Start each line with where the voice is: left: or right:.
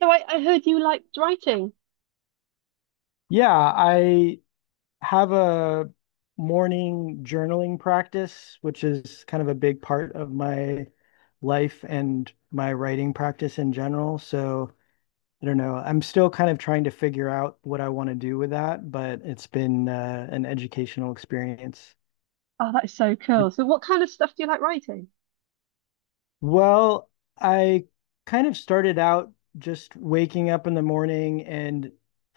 right: So I heard you liked writing.
left: Yeah, I have a morning journaling practice, which is kind of a big part of my life and my writing practice in general. So I don't know. I'm still kind of trying to figure out what I want to do with that, but it's been an educational experience.
right: Oh, that is so cool. So what kind of stuff do you like writing?
left: Well, I kind of started out just waking up in the morning, and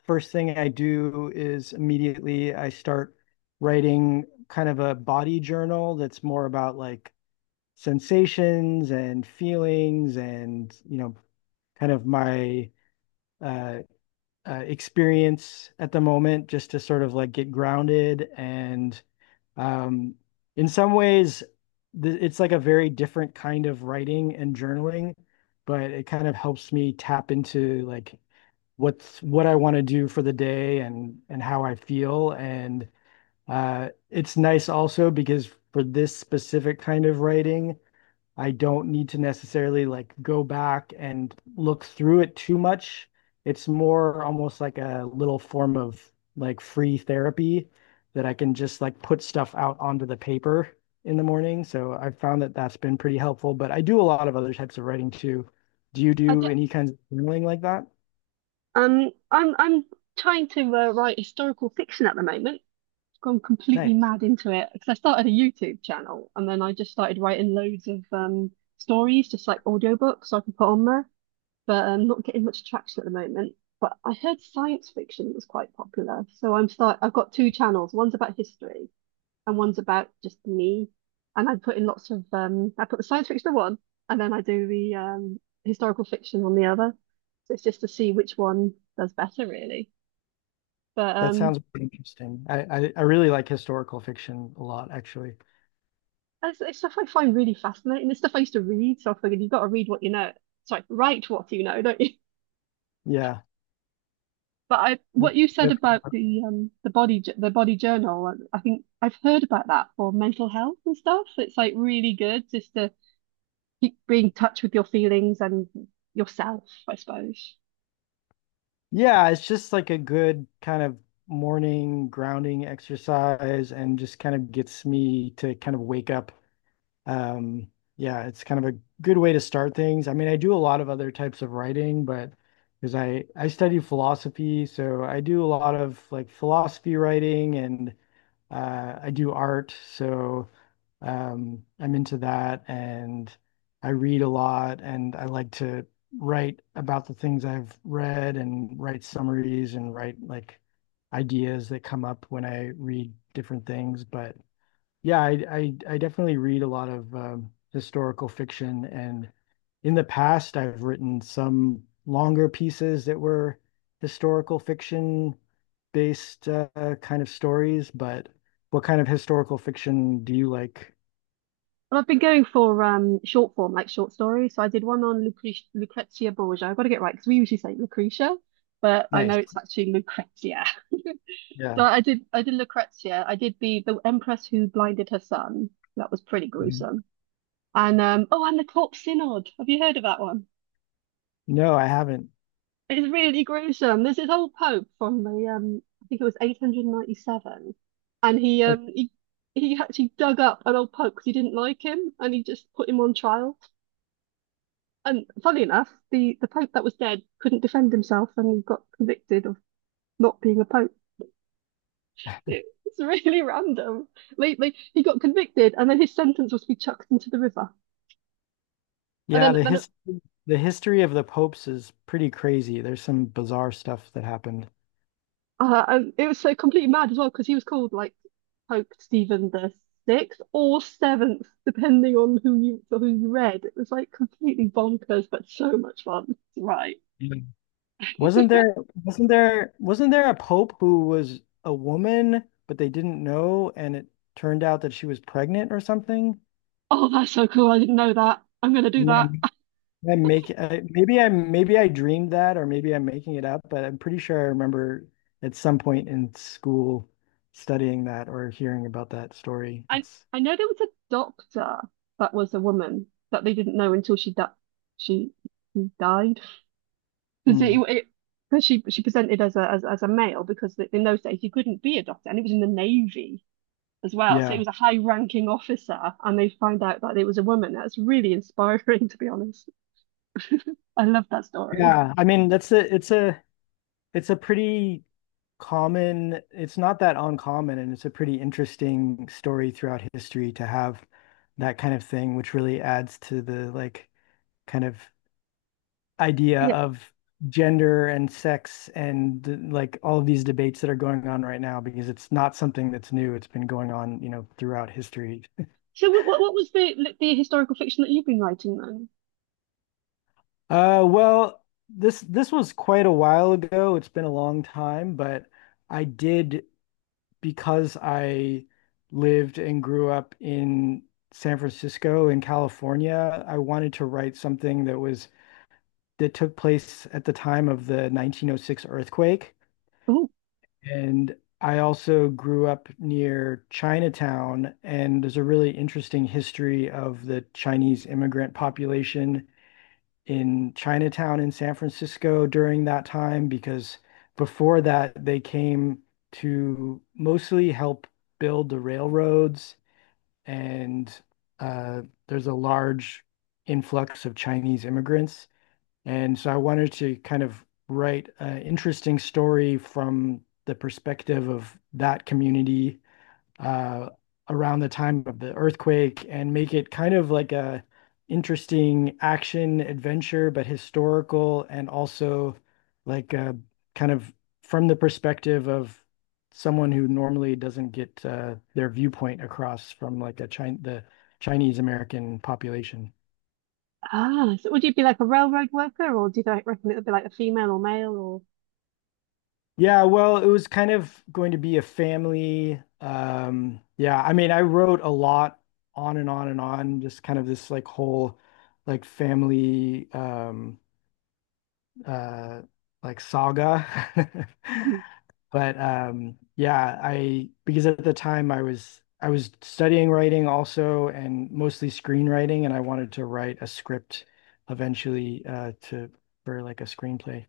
left: first thing I do is immediately I start writing kind of a body journal that's more about like sensations and feelings and, kind of my uh, experience at the moment just to sort of like get grounded and um, in some ways, th it's like a very different kind of writing and journaling, but it kind of helps me tap into like what I want to do for the day and how I feel. And it's nice also because for this specific kind of writing, I don't need to necessarily like go back and look through it too much. It's more almost like a little form of like free therapy that I can just like put stuff out onto the paper in the morning. So I found that that's been pretty helpful, but I do a lot of other types of writing too. Do you
right: I do,
left: do any kinds of journaling like that?
right: I'm trying to write historical fiction at the moment. Gone completely
left: Nice.
right: mad into it because I started a YouTube channel and then I just started writing loads of stories, just like audiobooks so I can put on there. But I'm not getting much traction at the moment. But I heard science fiction was quite popular, so I'm start. I've got two channels. One's about history and one's about just me. And I put in lots of I put the science fiction on one and then I do the historical fiction on the other. So it's just to see which one does better really. But
left: That sounds pretty interesting. I really like historical fiction a lot, actually.
right: it's stuff I find really fascinating. It's stuff I used to read, so I figured you've got to read what you know. Sorry, write what you know, don't you?
left: Yeah.
right: But I, what you said about the the body journal, I think I've heard about that for mental health and stuff. It's like really good just to keep being in touch with your feelings and yourself, I suppose.
left: Yeah, it's just like a good kind of morning grounding exercise and just kind of gets me to kind of wake up. Yeah, it's kind of a good way to start things. I mean, I do a lot of other types of writing, but because I study philosophy, so I do a lot of like philosophy writing and I do art. So I'm into that and I read a lot and I like to write about the things I've read and write summaries and write like ideas that come up when I read different things. But yeah, I definitely read a lot of historical fiction and in the past I've written some longer pieces that were historical fiction based kind of stories, but what kind of historical fiction do you like?
right: Well, I've been going for short form, like short stories. So I did one on Lucrezia Borgia. I've got to get it right because we usually say Lucretia, but I know
left: Nice.
right: it's actually Lucrezia. So
left: Yeah.
right: I did Lucrezia. I did the Empress who blinded her son. That was pretty
left: Mhm.
right: gruesome. And oh, and the Corpse Synod. Have you heard of that one?
left: No, I haven't.
right: It's really gruesome. There's this old pope from the I think it was 897, and
left: Uh,
right: he actually dug up an old pope because he didn't like him, and he just put him on trial. And funny enough, the Pope that was dead couldn't defend himself and he got convicted of not being a Pope. It's really random. Like he got convicted and then his sentence was to be chucked into the river. And
left: Yeah, the history of the popes is pretty crazy. There's some bizarre stuff that happened.
right: and it was so completely mad as well because he was called like Pope Stephen the sixth or seventh, depending on who you read. It was like completely bonkers, but so much fun. Right.
left: Yeah. Wasn't there wasn't there a pope who was a woman, but they didn't know, and it turned out that she was pregnant or something?
right: Oh, that's so cool. I didn't know that. I'm gonna do
left: Am
right: that.
left: I make I, maybe I maybe I dreamed that, or maybe I'm making it up, but I'm pretty sure I remember at some point in school studying that or hearing about that story.
right: I
left: It's
right: I know there was a doctor that was a woman that they didn't know until she she died because it,
left: mm,
right: it 'cause she presented as a as a male because in those days you couldn't be a doctor and it was in the Navy as well, so it
left: yeah.
right: was a high ranking officer and they find out that it was a woman. That's really inspiring to be honest. I love that story.
left: Yeah, I mean that's a it's a pretty common, it's not that uncommon, and it's a pretty interesting story throughout history to have that kind of thing, which really adds to the like kind of idea
right: Yeah,
left: of gender and sex and like all of these debates that are going on right now, because it's not something that's new, it's been going on, you know, throughout history.
right: so what was the historical fiction that you've been writing then?
left: Uh, well, this was quite a while ago, it's been a long time, but I did because I lived and grew up in San Francisco in California, I wanted to write something that was that took place at the time of the 1906 earthquake.
right: Oh,
left: And I also grew up near Chinatown, and there's a really interesting history of the Chinese immigrant population in Chinatown in San Francisco during that time because before that they came to mostly help build the railroads and uh, there's a large influx of Chinese immigrants. And so I wanted to kind of write an interesting story from the perspective of that community, uh, around the time of the earthquake, and make it kind of like a interesting action adventure, but historical, and also like kind of from the perspective of someone who normally doesn't get their viewpoint across from like a Chin the Chinese American population.
right: ah, so would you be like a railroad worker or do you like, reckon it would be like a female or male or
left: Yeah, well, it was kind of going to be a family. Yeah, I mean, I wrote a lot on and on and on, just kind of this like whole like family uh like saga. But yeah, I because at the time I was studying writing also and mostly screenwriting, and I wanted to write a script eventually to for like a screenplay.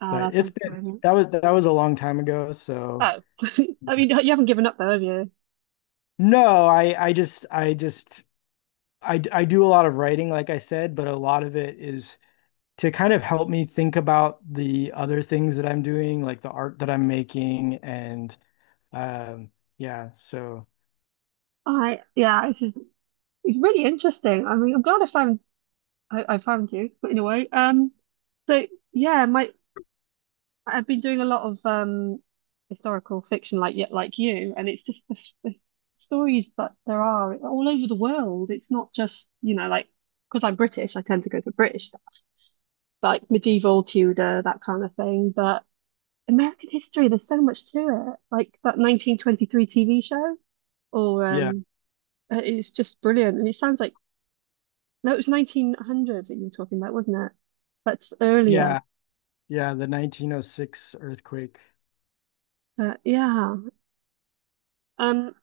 right: oh,
left: But
right: that's
left: it's
right: one
left: been
right: brilliant.
left: that was a long time ago, so
right: Oh, I mean, you haven't given up though, have you?
left: no, I just I just I do a lot of writing, like I said, but a lot of it is to kind of help me think about the other things that I'm doing, like the art that I'm making, and um, yeah, so
right: I yeah, it's really interesting. I mean, I'm glad I found I found you but in a way. So yeah, my I've been doing a lot of historical fiction like yet like you, and it's just the stories that there are all over the world. It's not just you know like because I'm British, I tend to go for British stuff, like medieval Tudor that kind of thing, but. American history, there's so much to it. Like that 1923 TV show. Or
left: yeah,
right: it's just brilliant. And it sounds like no, it was 1900s that you were talking about, wasn't it? That's earlier.
left: yeah, yeah, the 1906 earthquake.
right: But yeah. Um.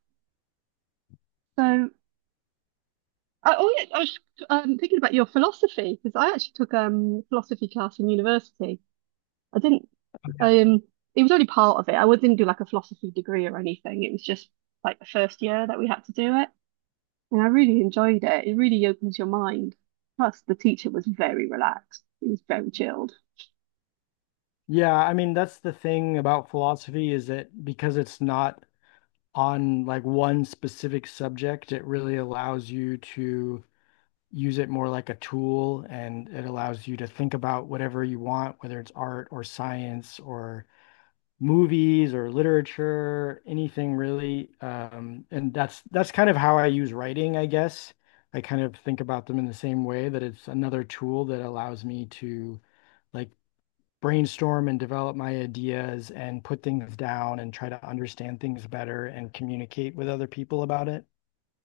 right: So I, oh yeah, I was thinking about your philosophy because I actually took philosophy class in university. I didn't. Um. It was only part of it. I didn't do like a philosophy degree or anything. It was just like the first year that we had to do it, and I really enjoyed it. It really opens your mind. Plus, the teacher was very relaxed. He was very chilled.
left: Yeah, I mean, that's the thing about philosophy is that because it's not on like one specific subject, it really allows you to use it more like a tool and it allows you to think about whatever you want, whether it's art or science or movies or literature, anything really. And that's kind of how I use writing, I guess. I kind of think about them in the same way that it's another tool that allows me to like brainstorm and develop my ideas and put things down and try to understand things better and communicate with other people about it.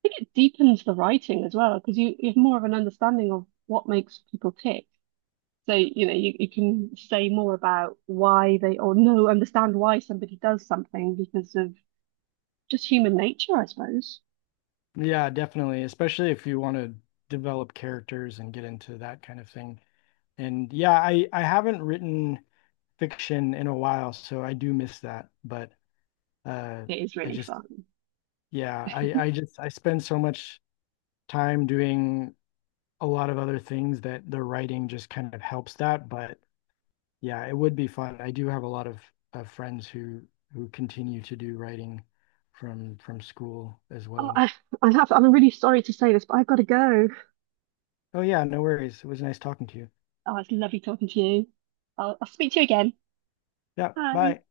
right: Think it deepens the writing as well because you have more of an understanding of what makes people tick. So, you know, you can say more about why they or no understand why somebody does something because of just human nature, I suppose.
left: Yeah, definitely. Especially if you want to develop characters and get into that kind of thing. And yeah, I haven't written fiction in a while, so I do miss that. But uh
right: It is
left: I
right: really
left: just
right: fun.
left: yeah, I spend so much time doing a lot of other things that the writing just kind of helps that. But yeah, it would be fun. I do have a lot of friends who continue to do writing from school as
right: Oh,
left: well.
right: I have, I'm really sorry to say this, but I've got to go.
left: Oh yeah, no worries. It was nice talking to you.
right: Oh, it's lovely talking to you. I'll speak to you again.
left: Yeah,
right: Bye.
left: bye.